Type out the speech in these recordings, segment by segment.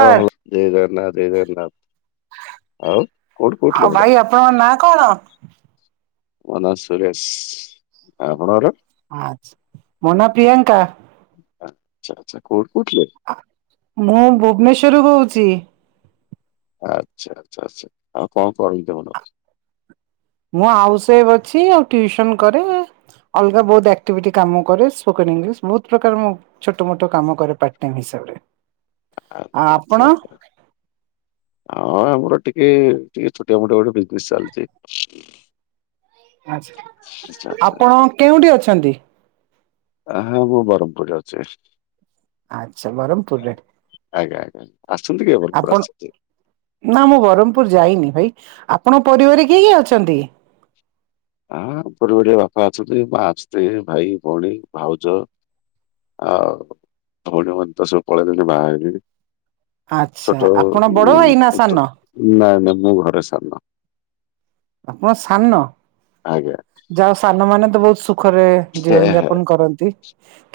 ହ ହୋଊ ଜଏ ଜଗନ୍ନାଥ ଜଏ ଜଗନ୍ନାଥ। ଆଉ କଉଠି କୋଉଠି ଆଉ ଲୋଗଡା ଭାଇ ଆପଣଙ୍କ ନାଁ କଣ? ମନା ସୁରେଶ ଆପଣଙ୍କର? ଆଚ ମୋ ନା ପ୍ରିୟଙ୍କା। ଆଛା ଆଛା କଉଠୁ କହୁଥିଲେ? ମୁଁ ଭୁବନେଶ୍ଵରୁୁ କହୁଛି। ଆଚ୍ଛା ଆଚ୍ଛା ଆଚ୍ଛା ଆଉ କ କରନ୍ତି ଆପଣ? ମୁଁ ଆଉସ ୱାଇଫ ଅଛି ଆଉ ଟିଉସନ କରେ। ଅଲଗା ବହୁତ ଆକ୍ଟିଭିଟି କାମ କରେ ସ୍ପୋକନ ଇଂଲିଶ ବହୁତ ପ୍ରକାର ମୁ ଛୋଟ ମୋଟ କାମ କରେ ପାର୍ଟ ଟାଇମ ହିସାବରେ। ଆଉ ଆଚଛା ଆପଣ ଆଛାା [inaudible] ହଁ ଆମର ଟିକେ ଟିକେ ଛୋଟିଆ ମୋଟିଆ ଗୋଟେ ବିଜନେସ ଚାଲିଛି। ଆଚ୍ଛା। ସେଟା ଆପଣ କେଉଁଠି ଅଛନ୍ତି? ହଁ ମୁଁ ବ୍ରହ୍ମପୁରରେ ଅଛି। ଆଚ୍ଛା ବରହମପୁରରେ? ଆଜ୍ଞା ଆଜ୍ଞା ଆସୁଛନ୍ତି କି ଭରପୁରରୁ ଆସିଛନ୍ତି? ନା ମୁଁ ବ୍ରହ୍ମପୁର ଯାଇନି ଭାଇ ଆପଣଙ୍କ ପରିବାର କିଏ କିଏ ଅଛନ୍ତି? ହଁ ବଡିଆ ବାପା ଅଛନ୍ତି ମା ଅଛନ୍ତି ଭାଇ, ଭଉଣୀ, ଭାଉଜ। ଆଉ ଭଉଣୀ ମାନେ ତ ସବୁ ପଳେଇଲେଣି ବାହାହେଲେଣି। ଆଚ୍ଛା ଆପଣ ବଡ ଭାଇ ନା ଛୋଟ ସାନ? ନାଇଁ ନାଇଁ ମୁଁ ଘରେ ସାନ। ଆପଣ ସାନ? ଆଜ୍ଞା। ଯାହା ହଉ ସାନ ମାନେ ତ ବହୁତ ସୁଖରେ ହେ ଜୀବନ ହେ ଯାପନ କରନ୍ତି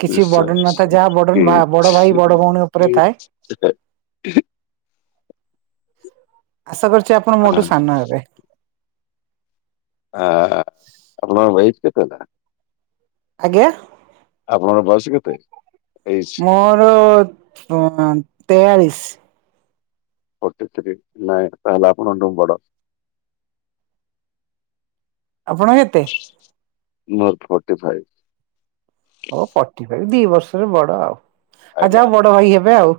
କିଛି ବଡନ ନଥାଏ ବିଶ୍ୱାସ ଯାହା ବଡନ ବଡ ଭାଇ ବଡ ଭଉଣୀ ଉପରେ ଥାଏ। ସେ ଆଶା କରୁଛି ଆପଣ ଆ ମୋଠୁ ସାନ ହେବେ। ହଁ ଆପଣ ୱଫ ଆଜ୍ଞା? ଆପଣ ବୟସ କେତେ ତେଇ ମୋର ତେୟାଳିଶ। ପଟିତ୍ରୀ ନାଇଁ ତାହେଲେ ଆପଣଙ୍କଠୁ ବଡ଼? ଆପଣ ମୋର ଫର୍ଟି ଫାଇଭ୍। ହଁ ଫଟି ଫାଇ ଦି ବର୍ଷରେ ବଡ ଆଉ ଆଉ ଆଜ୍ଞା ଯାହା ବଡ ଭାଇ ହେବେ ଆଉ।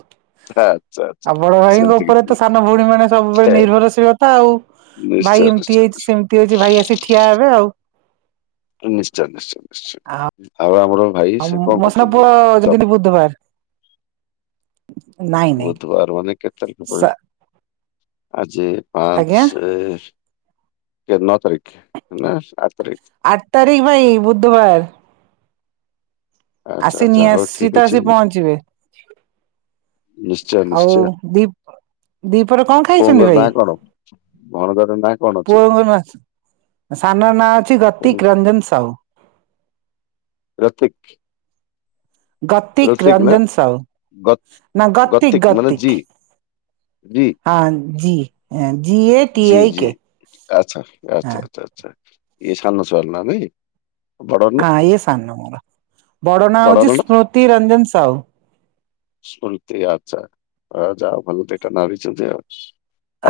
ଆଚ୍ଛା ଆଚ୍ଛା ଆଉ ବଡ ଭାଇଙ୍କ ସେମିତି ଉପରେ କିଛି ତ ନାହିଁ ସାନ ଭଉଣୀ ମାନେ ସବୁବେଳେ ନିର୍ଭରଶୀଳତା ଆଉ। ନିଶ୍ଚୟ ଭାଇ ଏମିତି ନିଶ୍ଚୟ ନିଶ୍ଚୟ ହେଇଛି ସେମିତି ହେଇଛି ଭାଇ ଆସି ଠିଆ ହେବେ ଆଉ। ନିଶ୍ଚୟ ନିଶ୍ଚୟ ନିଶ୍ଚୟ ଆଉ ଆମର ଭାଇ ଆଉ ସେ କଣ ମୋ ସାନ ପୁଅ କରୁଛନ୍ତି ଜପ? ଯଦି ବୁଧବାର। ନାଇଁ ନାଇଁ ବୁଧବାର ମାନେ କେତେ ତାରିଖ ପଡୁଛି ଆଜି ଆଜ୍ଞା ପାଞ୍ଚ କନକ ନଅ ତାରିଖ ନା ଆଠ ତାରିଖ? ଆଠ ତାରିଖ ଭାଇ ବୁଧବାର। ଆଚ୍ଛା ଆସି ଆଚ୍ଛା ନି ହଉ ଆସି ଠିକ ତ ଅଛି ଆସି ପହଞ୍ଚିବେ। ନିଶ୍ଚୟ ଆଉ ନିଶ୍ଚୟ ଦିପ ଦିପହରରେ କଣ ଖାଇଛନ୍ତି ଭାଇ? ମନୋଦର ନାଁ କଣ? ଅଛି? ପୁଅ ସାନର ନାଁ ଅଛି ଗତିକ ରଞ୍ଜନ ସାହୁ। ରତିିକ? ଗତିକ ରଚିକ ନା ରଞ୍ଜନ ସାହୁ ଗ ଗତିକ ମାନେ ଜୀ? ରି। ହଁ G A T G I G K. ଆଚ୍ଛା ହଁ ଆଚ୍ଛା ଆଚ୍ଛା ଆଚ୍ଛା ଇ ସାନ ଛଆଲ ନା ନାଇଁ? ବଡର ନା ହଁ ଇଏ ସାନ ମୋର ବଡ ନାଁ ବଡର ହଉଛି ନା ସ୍ମୃତି ରଞ୍ଜନ ସାହୁ। ଶଲତି ଆଚ୍ଛା ଆ ଯା ଭଲ ଦି ଟା ନାଁ ଦେଇଛନ୍ତି ଆଉ।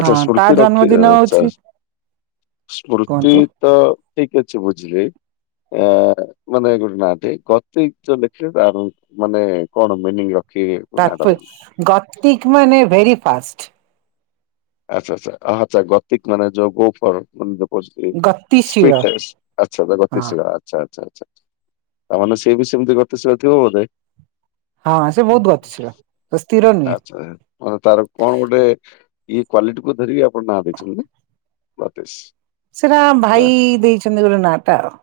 ଆଚ୍ଛା ତା ସ୍ମୃର୍ତି ରକ୍ଷି ଜନ୍ମଦିନ ହଉଛି ସ୍ମୁତି କୁହନ୍ତୁ ତ ଠିକ ଅଛି ବୁଝିଲି। ଆ ମାନେ ଗୋଟେ ନାଟେ ଗ ଯ ଦେଖିଲେ ତାର। ମାନେ କଣ ମିନିଂ ରଖି ତାପ ଗତିିକ ମାନେ ଭେରି ଫାଷ୍ଟ। ଆଚ୍ଛା ଆଛା ଆଚ୍ଛା ଗତିକ ମାନ ଯଉ ଗୋପର ପ ଆଚ୍ଛା ଗତି ସେ ଗତିଶୀଳ ହଁ ଆଚ୍ଛା ଆଚ୍ଛା ଆଚ୍ଛା ତାମାନେେ ସି ବି ସେମିତି ଗତିଶୀଳଥିବ ବୋଧେ। ହଁ ସେ ବହୁତ ଗତି ସେ ସ୍ଥିର ନୁହେଁ। ହଁ ତାର କଣ ଗୋଟେ ଇଏ କ୍ୱଵାଲିଟି କ ଧରିକି ଆପଣ ନାଁ ଦେଇଛନ୍ତି ନାତିଶ। ସେଟା ଭାଇ ଦେଇଛନ୍ତି ଗୋଟେ ନାଁ ଟା ଆଉ।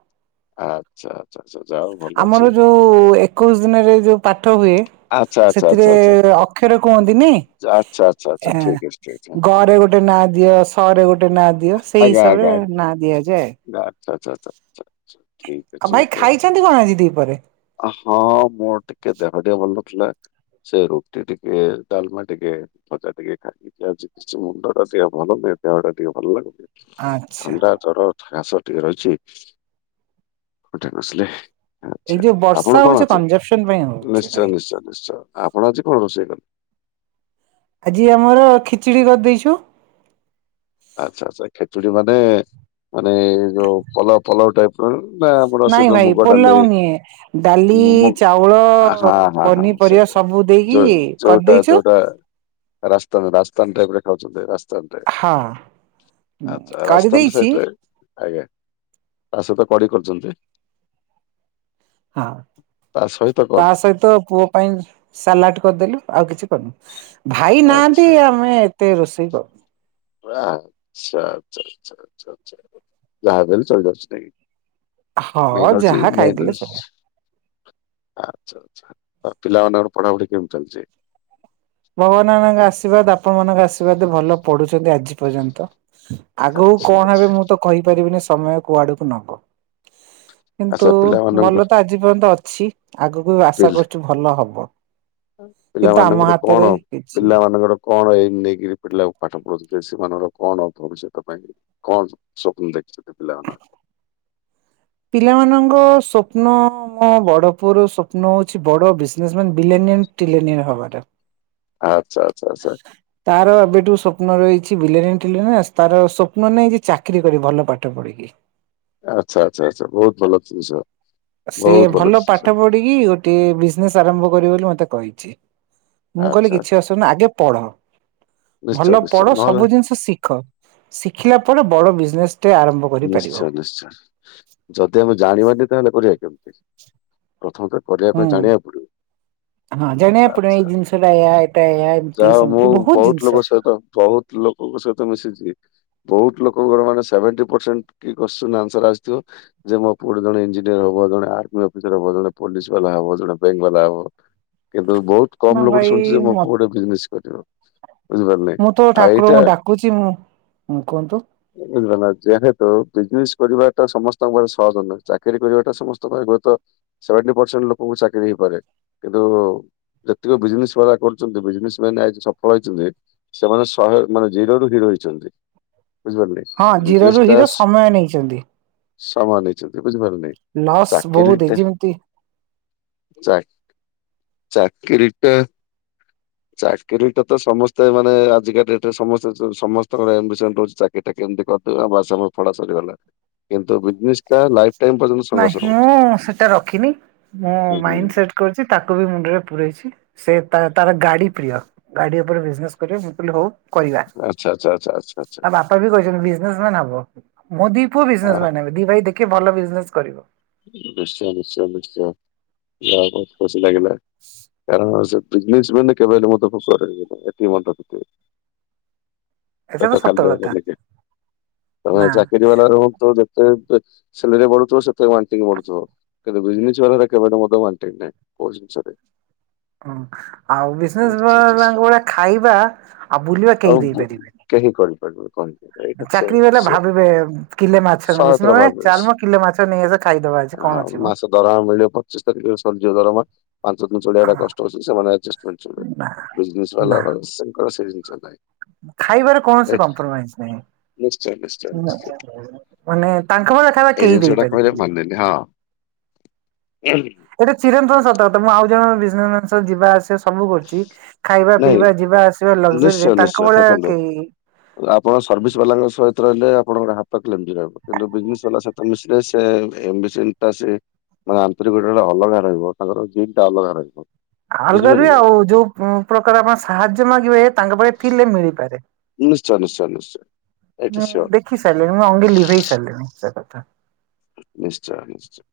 ଆଉ? ଆଚ୍ଛା ଆଚ୍ଛା ଛା ଛା ଛା ଆମର ଯୋଉ ଏକୋଇଶି ଦିନରେ ଯୋଉ ପାଠ ହୁଏ ଆଚ୍ଛା ଆଚ୍ଛା ଆଚ୍ଛା ସେଥିରେ ଆଚ୍ଛା ଅକ୍ଷର କୁହନ୍ତିନି ଆଚ୍ଛା ଆଚ୍ଛା ଆଚ୍ଛା ଆ ଠିକ୍ ଅଛି ଠିକ୍ ଅଛି ହଁ ଗ ହଁ ରେ ଗୋଟେ ନାଁ ଦିଅ ସ ରେ ଗୋଟେ ନା ଦିଅ ସେଇ ହିସାବରେ ନାଁ ଦିଆଯାଏ। ଆଛା ଆଛା ଆଛା ଛା ଛା। ଆଉ ଭାଇ ଖାଇଛନ୍ତି କଣ ଆଜି ଦିପହରେ? ଓ ହଁ ମୋର ଟିକେ ଦେହ ଟିକେ ଭଲ ନଥିଲା ସେ ରୁଟି ଟିକେ ଡାଲମା ଟିକେ ଭଜା ଟିକେ ଖାଇଦେଇଚି ଆଜି ଯୋଉ ମୁଣ୍ଡଟା ଭଲ ହେଉନି ଦେହ ଟା ଟିକେ ଭଲ ଲାଗୁନି ଆଚ୍ଛା ଥଣ୍ଡା ଜର କାସ ଟିକେ ରହିଛି ହଠା ଆସିଲେ ଏଇ ଆଚ୍ଛା ଯୋଉ ଆପଣ ବର୍ଷା କଣ ହଉଛି ଅଛି କଞ୍ଜପସନ ପାଇଁ ହଉଛି ନିଶ୍ଚୟ ଭାଇ। ନିଶ୍ଚୟ ନିଶ୍ଚୟ ଆପଣ ଆଜି କଣ ରୋଷେଇ କଲେ? ଆଜି ଆମର ଖିଚିଡି କରିଦେଇଛୁ ଆଚ୍ଛା ଆଚ୍ଛା ଖେଚୁଡ଼ି ମାନେ ମାନେ ଏଇ ଯୋଉ ପଲ ପଲଉ ଟାଇପ ଚାଉଳ ଟା ଆମର ସେ ନାଇଁ ଯୋଉ ଭାଇ ମୁଗଡ଼ୋଲି ପୋଲାଉ ନୁହେଁ। ଡାଲି ମୁ ମୁ ଚାଉଳ ହଁ ହ ହଁ ପନିପରିବା ସେଟା ସବୁ ଦେଇକି ଯୋଉ ଯୋଉଟା କରିଦେଇଛୁ। ଯୋଉଟା ରାସ୍ତ ରାସ୍ସ୍ତାନଟ ଖାଉଛନ୍ତି ରାସ୍ସ୍ତାନଟେ ହଁ କାଢ଼ି ସାଇଡ ଦେଇଛି ରେ ଆଜ୍ଞା ତା ସହିତ କଡି କରିଛନ୍ତି? ହଁ ତା ସହିତ କଣ ତା ସହିତ ପୁଅ ପାଇଁ ସାଲାଡ କରିଦେଲୁ ଆଉ କିଛି କରିନୁ। ଭାଇ ନାହାନ୍ତି ଆଚ୍ଛା ଆମେ ଏତେ ରୋଷେଇ କରୁ ଆଛା ଆଛା ଆଛ ଆଛ ଆଛ ଯାହାବି ହେଲେ ଚଳି ଯାଉଛି ନା କି? ହଁ ମାଇନରସି ଯାହା ଖାଇଥିଲେ ଚଳିବ। ମାଇନରସି ଆଚ୍ଛା ଆଚ୍ଛା ତ ପିଲମାନାନଙ୍କର ପଢାପଢି କେମିତି ଚାଲିଛି? ଭଗବାନ ମାନଙ୍କ ଆଶୀର୍ବାଦ ଆପଣ ମାନଙ୍କ ଆଶୀର୍ବାଦ ଭଲ ପଡୁଛନ୍ତି ଆଜି ପର୍ଯ୍ୟନ୍ତ ଆଗକୁ ଆଚ୍ଛା କଣ ଆଚ୍ଛା ହେବେ ମୁଁ ତ କହିପାରିବିନି ସମୟ କୁଆଡକୁ ନବ କିନ୍ତୁ ଆଚ୍ଛା ଭଲ ପିଲାମାନଙ୍କର ତ ଆଜି ଆଜି ପର୍ଯ୍ୟନ୍ତ ଅଛି ଆଗକୁ ଆଶା ପିଲ କରୁଚୁ ଭଲ ହବ କିନ୍ତୁ ଆମ ପିଲାମାନଙ୍କର ହାତ କଣ ପିଲା ମାନଙ୍କର କଣ ଏଇ ନେଇକିରି ପିଲା ପାଠ ପଢ଼ୁଥିଲେ ସେମାନଙ୍କର କଣ ଅର୍ଥ ହବ ସେଥିପାଇଁ କଣ ସ୍ୱପ୍ନ ଦେଖିଛନ୍ତି ପିଲାମାନେର? ପିଲାମାନଙ୍କର ସ୍ୱପ୍ନ ମୋ ବଡ ପୁଅର ସ୍ୱପ୍ନ ହଉଛି ବଡ ବିଜନେସ ମ୍ୟାନ ବିଲେନିୟନ ଟିଲେନିୟନ ହବାଟା। ଆଚ୍ଛା ଆଚ୍ଛା ଆଛା। ତାର ଏବେଠୁ ସ୍ୱପ୍ନ ରହିଛି ବିଲେନିୟନ ଟିଲେନିୟନ ତାର ସ୍ୱପ୍ନ ନାହିଁ ଯେ ଚାକିରି କରିବି ଭଲ ପାଠ ପଢିକି। ଆଚ୍ଛା ଆଚ୍ଛା ଆଚ୍ଛା ବହୁତ ଭଲ ଜିନିଷ। ସିଏ ବହୁତ ଭଲ ଡିସିସନ ପାଠ ପଢିକି ଗୋଟେ ବିଜନେସ ଆରମ୍ଭ କରିବ ବୋଲି ମତେ କହିଛି। ମୁଁ କହିଲି ଆଚ୍ଛା କିଛି ଅସୁନାଇ ଆଗେ ପଢ ନିଶ୍ଚୟ ଭଲ ନିଶ୍ଚୟ ପଢ ନହେଲେ ସବୁ ଜିନିଷ ଶିଖ। ଶିଖିଲା ପରେ ବଡ ବିଜନେସ ଟେ ଆରମ୍ଭ କରିପାରିବ। ନିଶ୍ଚୟ ନିଶ୍ଚୟ ଯଦି ଆମେ ଜାଣିବାନି ତାହେଲେ କରିବା କେମିତି? ପ୍ରଥମେ ତ କରିବା ହୁଁ ପାଇଁ ଜାଣିବାକୁ ପଡିବ। ଆଛା କେବେ ଏୟା ଏଟା ଏୟା ଏମିତି ଯାହା ମୁଁ ସେମିତି ଜିନିଷ। ବହୁତ ଲୋକ ସହିତ ବହୁତ ଲୋକଙ୍କ ସହିତ ମିଶିଛି ବହୁତ ଲୋକଙ୍କର ମାନେ ସେଭେନଟି ପର୍ସେଣ୍ଟ କି କୋତ୍ସିନର୍ ଆନସର ଆସିଥିବ ଯେ ମୋ ପୁଅ ଜଣେ ଇଞ୍ଜିନିୟର ହବ ଜଣେ ଆର୍ମି ଅଫିସର ହବ ଜଣେ ପୋଲିସ ବାଲା ହବ ଜଣେ ବ୍ୟାଙ୍କ ବାଲା ହବ କେବେ କିନ୍ତୁ ବହୁତ ନା କମ ଲୋକଠୁ ଭାଇ ଶୁଣିଚି ଯେ ମୋ ମ ପୁଅ ଗୋଟେ ବିଜନେସ କରିବ। ବୁଝିପାରିଲେ ମୁଁ ତ ଆଉ ଏଇଟା ଠାକୁରଙ୍କୁ ଡାକୁଛି ମୁଁ କୁହନ୍ତୁ ଯେହେତୁ ବିଜନେସ କରିବାଟା ସମସ୍ତଙ୍କ ପାଖେ ସହଜ ନୁହେଁ। ଚାକିରି କରିବାଟା ସମସ୍ତଙ୍କ ପାଇଁ ହୁଏତ ସେଭେନ୍ଟି ପରସେଣ୍ଟ ଲୋକଙ୍କୁ ଚାକିରି ହେଇପାରେ କିନ୍ତୁ ଯେତିକ ବିଜନେସ ବାଲା କରୁ ଛନ୍ତି ବିଜନେସ ମ୍ୟାନ ଆଜି ସଫଳ ହେଇଛନ୍ତି ସେମାନେ ଶହେ ମାନେ ଜିରୋ ରୁ ହିରୋ ହେଇଛନ୍ତି। ବୁଝିପାରଲେ, ହଁ ଜିରୋ ବିଜନେସ ରୁ ଟା ହିରୋ ସମୟ ନେଇଛନ୍ତି। ସମୟ ନେଇଛନ୍ତି ବୁଝିପାରିଲେ, ଲସ୍ ବହୁତ ହେଇଛି ଚାକିରିଟା ଯେମିତି ଚାକ ଚାକିରିଟା ଚାକିରୀଟା ତ ସମସ୍ତେ ମାନେ ଆଜିକା ଡେଟରେ ସମସ୍ତେ ସମସ୍ତଙ୍କର ଆମ୍ବିସନ୍ ରହୁଛି ଚାକ ଏଇଟା କେମିତି କରିଦେଲା ବାସ ଆମ ପଢ଼ା ସରିଗଲା, କିନ୍ତୁ ବିଜନେସଟା ଲାଇଫ ଟାଇମ ପର୍ଯ୍ୟନ୍ତ ନାଇଁ ସଂଘର୍ଷ ରହୁଛି। ମୁଁ ସେଟା ରଖିନି, ମୁଁ ମାଇଣ୍ଡ ହୁଁ ସେଟ୍ କରଛି ତାକୁ ବି ମୁଣ୍ଡରେ ପୁରେଇଛି। ସେ ତା-ତାର ଗାଡି ପ୍ରିୟ ଗାଡି ଉପରେ ବିଜନେସ କରିବ, ସିମ୍ପଲି ହଉ। କରିବା। ଆଚ୍ଛା ଆଛା। ଚ୍ଛା ଆଛା ଆଛା। ତା ବାପା ବି କହିଛନ୍ତି ବିଜନେସ ମ୍ୟାନ ହବ, ମୋ ଦି ପୁଅ ବିଜନେସ ଆଃ ମ୍ୟାନ ହେବେ। ଦି ଭାଇ ଦେଖି ଭଲ ବିଜନେସ କରିବ। ନିଶ୍ଚୟ ନିଶ୍ଚୟ ନିଶ୍ଚୟ, ଯା ବହୁତ ଖୁସି ଲାଗିଲା କାରଣ ସେ ବିଜନେସ ମ୍ୟାନ୍ କେବେ ରୁଣ ତକ କରେନି ଏତିକି ମନେ ରଖିଥିବେ। ଏଟା ତ ପେଟ ସତ ଖାଲିି କଥା କରିକି, ତମେ ନା ଚାକିରି ବାଲା ରହୁନ୍ତୁ ଯେମତି ଯେତେ ସେଲରେ ବଢୁଥିବ ସେତେ ବାଣ୍ଟିକି ବଢୁଥିବ। କିନ୍ତୁ ବିଜନେସ ବାଲା ର କେବେ ହେଲେ ମଧ୍ୟ ୱାନ ଟେକ୍ ନାହିଁ କୋଉ ଜିନିଷ ରେ। ହଁ ଆଉ ବିଜନେସ ଆଚ୍ଛା ଆଚ୍ଛା ମ୍ୟାନ ଆଚ୍ଛା ଙ୍କ ଭଳିଆ ଖାଇବା ଆଉ ବୁଲିବା ଆଉ କେହି ବୁ- ଦେଇପାରିବେନି। କେହି କରିପାରିବେନି କରନ୍ତି। ଚାକିରି ବାଲା ଭାବିବେ କିଲେ ମାଛ ନେବି, ସହଜର ସେମାନେ ଭାବେ ଚାଲମ କିଲେ ମାଛ ନେଇଆସ ଖାଇଦବା ଆଜି। କଣ ଆଉ ଅଛି ମ। ମାସ ଦରମା ମିଳିବ ପଚିଶ ତାରିଖରେ ସରିଯିବ ଦରମା ପାଞ୍ଚ ଦିନ ଚଳିବାଟା ହଁ, କଷ୍ଟ ହଉଛି ସେମାନେ ଆଡଜଷ୍ଟମେଣ୍ଟ ନା ବିଜିନେସ୍ ବାଲାର ସେ ତାଙ୍କର ସେ ଜିନିଷ ନାହିଁ। ଖାଇବାର ଏ କୌଣସି କମ୍ପ୍ରୋମାଇଜ ନାହିଁ। ନିଶ୍ଚୟ ନିଶ୍ଚୟ ନିଶ୍ଚୟ ମାନେ ତାଙ୍କ ମ ଖାଇବା କେହି ଦେଇପାରିବେନି। ଏ ହଁ। ଗୋଟେ ଚିରନ୍ତନ ସତ କଥା ମୁଁ ଆଉ ଜଣଙ୍କ ବିଜନେସ୍ ମ୍ୟାନ୍ ସହ ଯିବା ଆସି ସେ ସବୁ କରୁଛି, ଖାଇବା ନାଇଁ ପିଇବା ଯିବା ଆସିବା ନିଶ୍ଚୟ ଲଗଜରୀରେ ନିଶ୍ଚୟ ତାଙ୍କ ଭଳିଆ ଦେଖନ୍ତୁ। କେହି ଆପଣ ସର୍ଭିସ୍ ବାଲାଙ୍କ ସହିତ ରହିଲେ ଆପଣଙ୍କର ହାତ [unintelligible] ରହିବ କିନ୍ତୁ ବିଜିନେସ୍ ବାଲା ସ ତ ମିଶିଲେ ସେ ଏମ୍ ବି ସେନ୍ ଟା ସେ ମାନେ ଆନ୍ତରିକତା ଟା ଗୋଟେ ଅଲଗା ରହିବ। ତାଙ୍କର ଜିନ୍ ଟା ଅଲଗା ରହିବ। ବୁଝିପାରିଲେ [unintelligible] ନା? ଆଉ ଯୋଉ ପ୍ରକାର ଆପଣ ସାହାଯ୍ୟ ମାଗିବେ ତାଙ୍କ ପାଖେ ଥିଲେ ମିଳିପାରେ। ନିଶ୍ଚୟ ନିଶ୍ଚୟ ନିଶ୍ଚୟ ଏଇଟା ଶିଓର। ଖି ସାରିଲିଣୀ ମୁଁ ଅଙ୍ଗେ ଲିଭେଇ ସାରିଲିଣି ସେ କଥା। ନିଶ୍ଚୟ ନିଶ୍ଚୟ।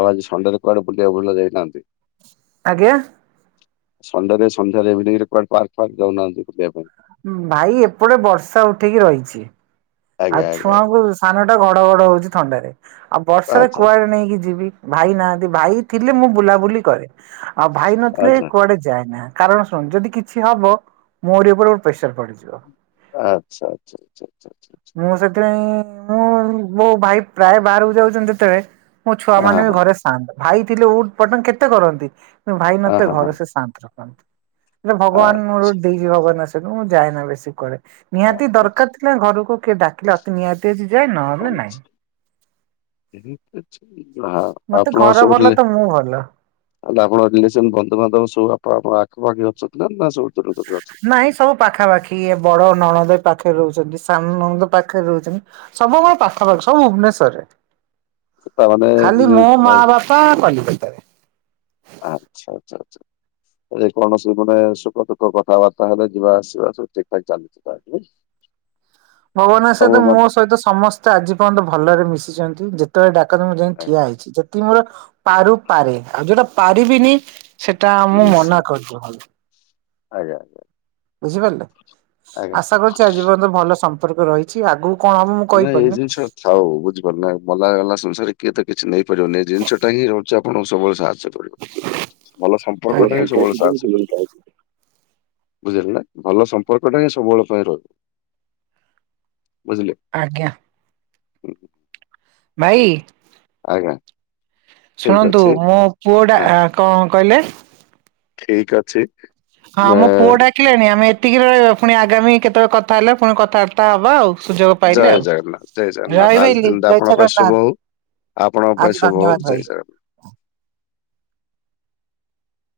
ଆଉ ଆଜି ସନଡେ ରେ କୁଆଡେ ବୁଲିବାକୁ ହେଲେ ଯାଇନାହାନ୍ତି? ଆଜ୍ଞା? ସନ୍ଧ୍ୟାରେ ସନ୍ଧ୍ୟାରେ ଇଭିନିଂ ରେ କୁଆଡେ ପାର୍କ ଫାର୍କ ଯାଉନାହାନ୍ତି ବୁଲିବା ପାଇଁ? ଭାଇ ଏପଟେ ବର୍ଷା ଉଠେଇକି ରହିଛି। ଆଉ ଆଜ୍ଞା ଆଜ୍ଞା ଛୁଆଙ୍କୁ ସାନ ଟା ଘଡଘଡ ହଉଛି ଥଣ୍ଡାରେ, ଆଉ ବର୍ଷାରେ କୁଆଡେ ନେଇକି ଯିବି? ଭାଇ ନାହାନ୍ତି ଭାଇ ଥିଲେ ମୁଁ ବୁଲାବୁଲି କରେ, ଆଉ ଭାଇ ନଥିଲେ ଆଜ୍ଞା କୁଆଡେ ଯାଏନା। କାରଣ ଶୁଣ ଯଦି କିଛି ହବ ମୋରି ଉପରେ ଗୋ ପ୍ରେସର ପଡିଯିବ। ଆଚ୍ଛା ଆଚ୍ଛ ଆଛା ଆଛା ଛା। ମୁଁ ସେଥିପାଇଁ ମୁଁ ମୋ ଭାଇ ପ୍ରାୟ ବାହାରକୁ ଯାଉଛନ୍ତି ଯେତେବେଳେ ମୋ ଛୁଆ ମାନେ ହଁ ବି ହଁ। ଘରେ ଶାନ୍ତ। ଭାଇ ଥିଲେ ଉଟ ପଟଙ୍ଗ କେତେ କରନ୍ତି, ଭାଇ ଆ ନଥିଲେ ହଁ ହଁ ଘରେ ସେ ଶାନ୍ତ। ହେଲେ ଆ- ଭଗବାନ ମୋର [unintelligible] ମୁଁ ଯାଏନା ବେଶୀ କୁଆଡେ। ଆ- ନିହାତି ଆଚ୍ଛା ଦରକାର ଥିଲା ଘରକୁ କିଏ ଡାକିଲେ ଅତି ନିହାତି ଅଛି ଯାଏ ନହଲେ ଆଚ୍ଛା। ନାଇଁ। ମତେ ଘର ଭଲ ତ ମୁଁ ଭଲ। [unintelligible] ଆପଣଙ୍କ ରିଲେସନ୍ ବନ୍ଧୁବାନ୍ଧବ ସବୁ ଆପ ଆପଣ ଆଖପାଖରେ ଅଛନ୍ତି ନା ନା ସବୁ ଦୂର ଦୂର ରେ ଅଛନ୍ତି? ନାଇଁ ସବୁ ପାଖାପାଖି ଏ ବଡ଼ ନଣନ୍ଦ ଏଇ ପାଖରେ ରହୁଛନ୍ତି, ସାନ ନଣନ୍ଦ ପାଖରେ ରହୁଛନ୍ତି। ସବୁ ମୋ ପାଖାପାଖି ସବୁ ଭୁବନେଶ୍ଵରରେ, ତାମାନେ ଖାଲି ମୋ ମା ଯେ- ବା କଣ କଲି? ଆଚ୍ଛା ଆଚ୍ଛା ଆଚ୍ଛା। ଏ କୌଣସି ମାନେ ସୁଖ ଦୁଃଖ କଥାବାର୍ତ୍ତା ହେଲେ ଯିବା ଆସିବା ସବୁ ଠିକ୍ ଠାକ୍ ଚାଲି [unintelligible] ଭଗବାନ ଙ୍କ ଆଶ୍ରୀବାଦ ମୋ ସହିତ ସମସ୍ତେ ଆଜି ପର୍ଯ୍ୟନ୍ତ ଭଲରେ ମିଶିଛନ୍ତି ଯେତେବେଳେ ଡା କାରଣ ମୁଁ ଯାଇ ଠିଆ ହେଇଛି, ଯେତିକି ମୋର ପାରୁ ପାରେ ଆଉ ଯୋଉଟା ପାରିବିନି ସେଟା ଆ ଆଜ୍ଞା ମୁଁ ନିଶ୍ଚୟ ମନା କରିଦିଏ ଭାଇ ଆଜ୍ଞା ଆଜ୍ଞା। ବୁଝିପାରିଲେ, ଆଜ୍ଞା ଆଶା କରୁଛି ଆଜିପର୍ଯ୍ୟନ୍ତ ଭଲ ସମ୍ପର୍କ ରହି ଛି ଆଗକୁ କଣ ହବ ମୁଁ କହିପାରୁନି। ହଉ ବୁଝିପାରୁ ନା ମଲା ଗଲା ସଂସାରେ କିଏ ତ କିଛି ନେଇପାରିବନି ଏ ଜିନିଷଟା ହିଁ ହଉଛି ଆପଣଙ୍କୁ ସବୁବେଳେ ସାହାଯ୍ୟ ଭଲ ସମ୍ପର୍କ ଟା ହିଁ ସବୁବେଳେ ସାହସି କରିଦିଏ। ବୁଝିଲେ ନା ଭଲ ସମ୍ପର୍କଟା ହିଁ ସବୁବେଳ ପାଇଁ ରହିବ। ବୁଝିଲେ। ଆଜ୍ଞା। ଉଁ ଭାଇ ଆଜ୍ଞା। ଠିକ ଶୁଣନ୍ତୁ ଅଛି ମୋ ପୁଅଟା ଆ କଣ କହିଲେ? ଠିକ୍ ଅଛି। ହଁ ଆ, ମୋ ପୁଅଟା ଦେଖିଲେଣି, ଆମେ ଏତିକିରେ ରହିବା। ପୁଣି ଆଗାମୀ କେତେବେଳେ କଥା ହେଲେ ପୁଣି କଥାବାର୍ତ୍ତା ହବା ଆଉ। ସୁଯୋଗ ପାଇଲେ ଜୟ ଆଉ। ଜଗନ୍ନାଥ ଜୟ ରହିଲି ଜଗନ୍ନାଥ ଭାଇ ଆଜି ଦିନଟା ଜୟ ଆପଣଙ୍କ ପାଇଁ ଜଗନ୍ନାଥ ଶୁଭ ହଉ। ଆପଣଙ୍କ ଆଜି ପାଇଁ ଶୁଭ ଧନ୍ୟବାଦ ହଉ ଭାଇ। ଜୟ ଜଗନ୍ନା